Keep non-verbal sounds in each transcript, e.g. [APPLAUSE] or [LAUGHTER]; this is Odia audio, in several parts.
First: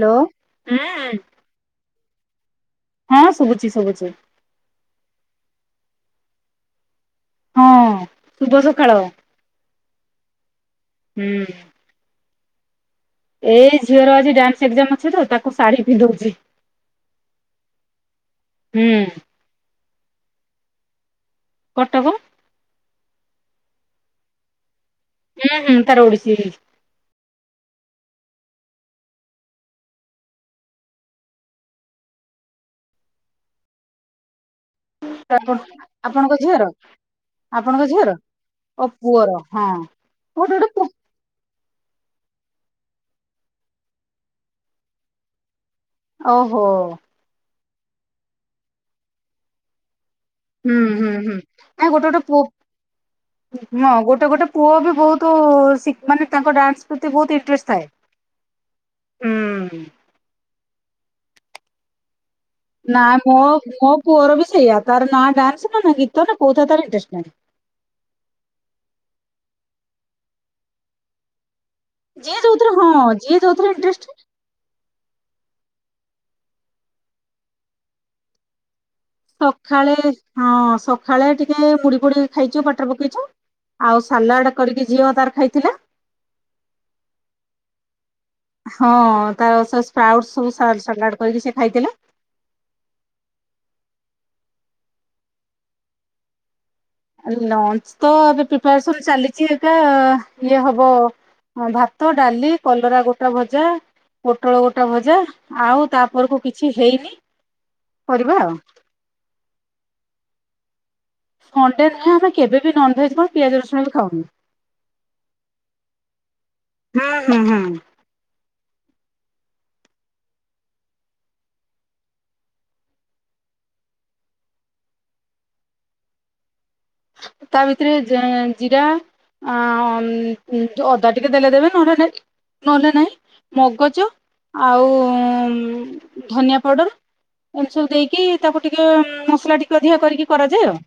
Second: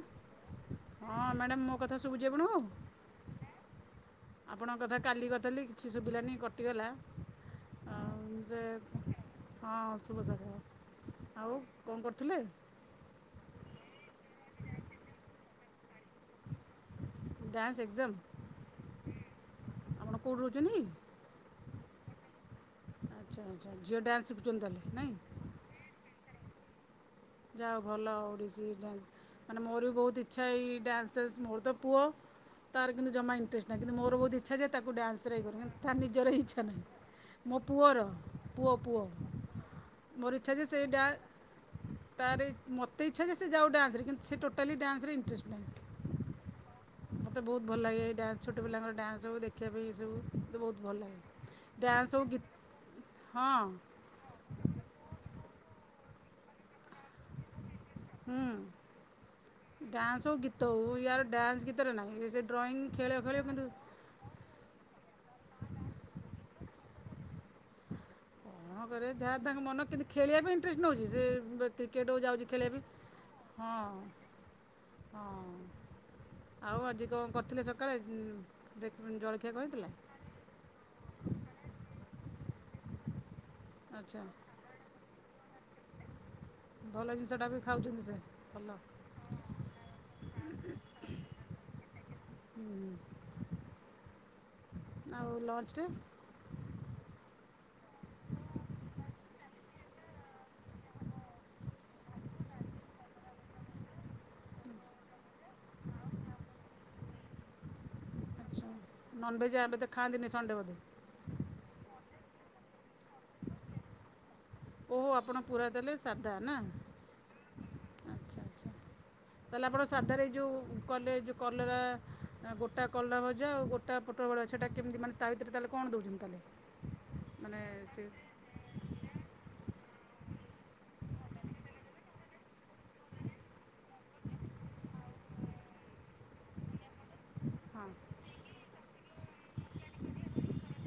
ହାଲୋ। ହଁ ମ୍ୟାଡାମ ମୋ କଥା ଶୁଭୁଚି ଆପଣଙ୍କୁ? ହଁ ଶୁଭୁଛି ଶୁଭୁଛି। ଆପଣଙ୍କ କଥା କାଲି କଥା ହେଲି କିଛି ଶୁଭିଲାନି କଟିଗଲା। ହଁ ଆଉ ଯେ ଶୁଭ ସକାଳ। ହଁ ଶୁଭ ସକାଳ ହୁଁ। ଆଉ। କଣ କରୁଥିଲେ? ଏଇ ଝିଅର ଆଜି ଡ୍ୟାନ୍ସ ଏକ୍ଜାମ ଅଛି ତ ତାକୁ ଶାଢୀ ପିନ୍ଧଉଛି। Dance exam. ହୁଁ ଆପଣ କଉଠି ରହୁଛନ୍ତି? କଟକ। ଆଚ୍ଛା ଆଚ୍ଛା ଝିଅ ଡ୍ୟାନ୍ସ ଶିଖୁଛନ୍ତି ତାହେଲେ ନାଇଁ। ହୁଁ ହୁଁ ତାର ଓଡ଼ିଶୀ। ଯାହା ହଉ ଭଲ ଓଡ଼ିଶୀ ଡ୍ୟାନ୍ସ ମାନେ ମୋର ବି ବହୁତ ଇଚ୍ଛା ଏଇ ଡ୍ୟାନ୍ସେସ ମୋର ତ ପୁଅ। ତାର କିନ୍ତୁ ଜମା ଇଣ୍ଟରେଷ୍ଟ ନାହିଁ କିନ୍ତୁ ମୋର ବହୁତ ଇଚ୍ଛା ଯେ ତାକୁ ଡ୍ୟାନ୍ସରେ ଇଏ କରୁ କିନ୍ତୁ ତା ନିଜର ଆପଣଙ୍କ ଇଚ୍ଛା ଝିଅର ନାହିଁ। ମୋ ଆପଣଙ୍କ ପୁଅର ଝିଅର ପୁଅ ଓ ପୁଅ ପୁଅର ହଁ ମୋର ଇଚ୍ଛା ଗୋଟେ ଯେ ଗୋଟେ ସେଇ ପୁ ଡ୍ୟା ତାର ଇ ମୋତେ ଇଚ୍ଛା ଯେ ସେ ଯାଉ ଡ୍ୟାନ୍ସରେ କିନ୍ତୁ ସେ ଟୋଟାଲି ଡ୍ୟାନ୍ସରେ ଇଣ୍ଟରେଷ୍ଟ ନାହିଁ। ଓହୋ। ମୋତେ ବହୁତ ଭଲ ଲାଗେ ଡ୍ୟାନ୍ସ ଛୋଟ ପିଲାଙ୍କର ଡ୍ୟାନ୍ସ ହଉ ଦେଖିବା ପାଇଁ ସବୁ।। ହୁଁ ହୁଁ ହୁଁ ଆ ଗୋଟେ ଗୋଟେ ପୁଅ ଗୀତ ହଁ ଗୋଟେ ଗୋଟେ। ପୁଅ ବି ବହୁତ ସି ମାନେ ତାଙ୍କ ଡ୍ୟାନ୍ସ ପ୍ରତି ବହୁତ ଇଣ୍ଟରେଷ୍ଟ ଥାଏ। ହୁଁ ହୁଁ। ଡ୍ୟାନ୍ସ ହଉ ଗୀତ ହଉ ୟାର ଡ୍ୟାନ୍ସ, ଗୀତରେ ନାହିଁ ସେ। ଡ୍ରଇଂ ନା ଖେଳ ମୋ ଖେଳିବ କିନ୍ତୁ। ମୋ ପୁଅର ବି ସେଇଆ ତାର ନା ଡ୍ୟାନ୍ସ ନା ନା ଗୀତ ନା କୋଉଥିରେ ତାର ଇଣ୍ଟରେଶ୍ଟ ନାହିଁ। କଣ କରେ ଯାହା ତାଙ୍କ ମନ କିନ୍ତୁ ଖେଳିବା ପାଇଁ ଇଣ୍ଟରେଷ୍ଟ ନେଉଛି ସେ କ୍ରିକେଟ୍ ହଉ ଯିଏ ଯାଉଛି ଖେଳିବା ଯୋଉଥିରେ ପାଇଁ ହଁ ଯିଏ ଯୋଉଥିରେ ହଁ। ଇଣ୍ଟରେଷ୍ଟ ହଁ ଆଉ ଆଜି କଣ କରିଥିଲେ ସକାଳେ ଦେଖିବେନି ଯ - ସକାଳେ ହଁ ସକାଳେ ଟିକେ ମୁଢ଼ି ଫୁଢି ଖାଇଛୁ ପାଟିରେ ପକେଇଛୁ ଆଉ ଆଚ୍ଛା ସାଲାଡ କରିକି ଝିଅ ତାର ଖାଇଥିଲା ଭଲ ଜିନଷ ଟା ବି ଖାଉଛନ୍ତି ସେ ଭଲ ହଁ ତାର ସେ ସ୍ପାଉଟ ସବୁ ସା ସାଲାଡ କରିକି ସେ ଖାଇଥିଲେ ହୁଁ ଆଉ ଲଞ୍ଚରେ ଆଉ ଲଞ୍ଚ ତ ଏବେ ପ୍ରିପାରେସନ୍ ଚାଲିଛି ଦେଖିଆ ଇଏ ହବ ହଁ ଭାତ ଡାଲି କଲରା ଗୋଟା ଭଜା ପୋଟଳ ଗୋଟା ଭଜା ଆଉ ତାପରକୁ କିଛି ହେଇନି କରିବା ଆଉ ଆଚ୍ଛା ନନଭେଜ୍ ଏବେ ତ ଖାଆନ୍ତିନି ସଣ୍ଡେ ବୋଧେ ଖଣ୍ଡେ ଖା ଆମେ କେବେ ବି ନନଭେଜ୍ କଣ ପିଆଜ ରସୁଣ ବି ଖାଉନୁ। ଓ ହ ଆପଣ ପୁରା ତା ହେଲେ ସାଧା ନା ହୁଁ ହୁଁ ହୁଁ। ଆଚ୍ଛା ଆଚ୍ଛା ତାହେଲେ ଆପଣ ସାଧାରେ ଏଇ ଯୋଉ କଲେ ଯୋଉ କଲରା ଗୋଟା କଲରା ଭଜା ଆଉ ଗୋଟା ପୋ ପ୍ରବଳଛଟା କେମିତି ମାନେ ତା ଭିତରେ ତାହେଲେ କଣ ଦଉଛନ୍ତି ତାଲେ ତା ଭିତରେ ଯେ ଜିରା ଅଦା ଟିକେ ଦେଲେ ଦେବେ ନହେଲେ ନାହିଁ ନହେଲେ ନାହିଁ ମଗଜ ଆଉ ଧନିଆ ପାଉଡ଼ର ଏମିତି ହଁ ସବୁ ଦେଇକି ତାକୁ ଟିକେ ମସଲା ଟିକିଏ ଅଧିକା କରିକି କରାଯାଏ ଆଉ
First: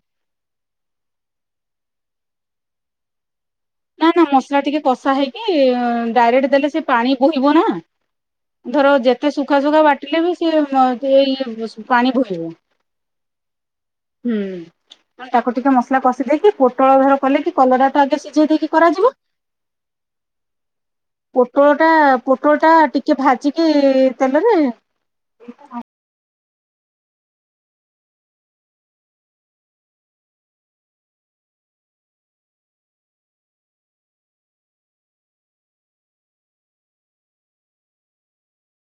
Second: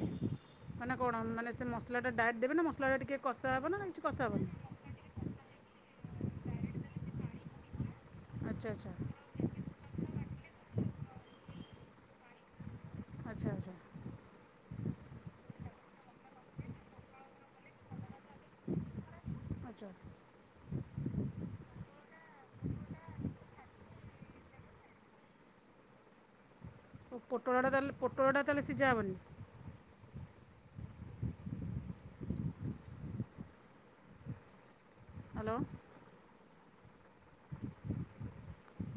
ମାନେ କଣ ମାନେ ସେ ମସଲାଟା ଡାଇରେକ୍ଟ ଦେବେ ନା ମସଲାଟା ଟିକେ କଷା ହେବ ନା କିଛି କଷା ହେବନି ଟିକେ କଷା ହେଇ କି ଡାଇରେକ୍ଟ ଦେଲେ ସେ ପାଣି ବୋହିବ ନା ଆଚ୍ଛା ଆଚ୍ଛା ଧର ଯେତେ ସୁଖା ସୁୁଖା ବା ଟିଲେ ବି ସେ ଦେଇ ପାଣି ବୋହିବ ଆଚ୍ଛା ଆଚ୍ଛା ହୁଁ ତାକୁ ଟିକେ ମସଲା କଷି ଦେଇକି ପୋଟଳ ଘର କଲେ କି କଲରାଟା ଆଜି ସି ଜେଇ ଦେଇକି କରାଯିବ ଆଚ୍ଛା ପୋଟଳ ଟା ପୋଟଳ ଟା ଟିକେ ଭାଜିକି ତେଲରେ [INAUDIBLE] ଓ ପୋଟଳଟା ତାହେଲେ ପୋଟଳଟା ତାହେଲେ ସିଝା ହେବନି hello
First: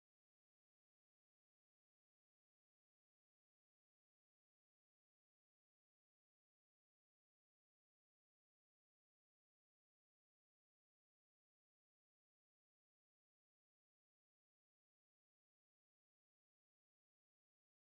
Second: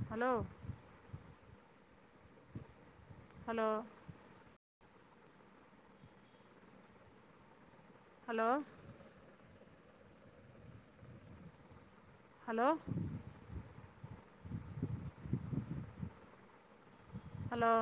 hello hello hello hello hello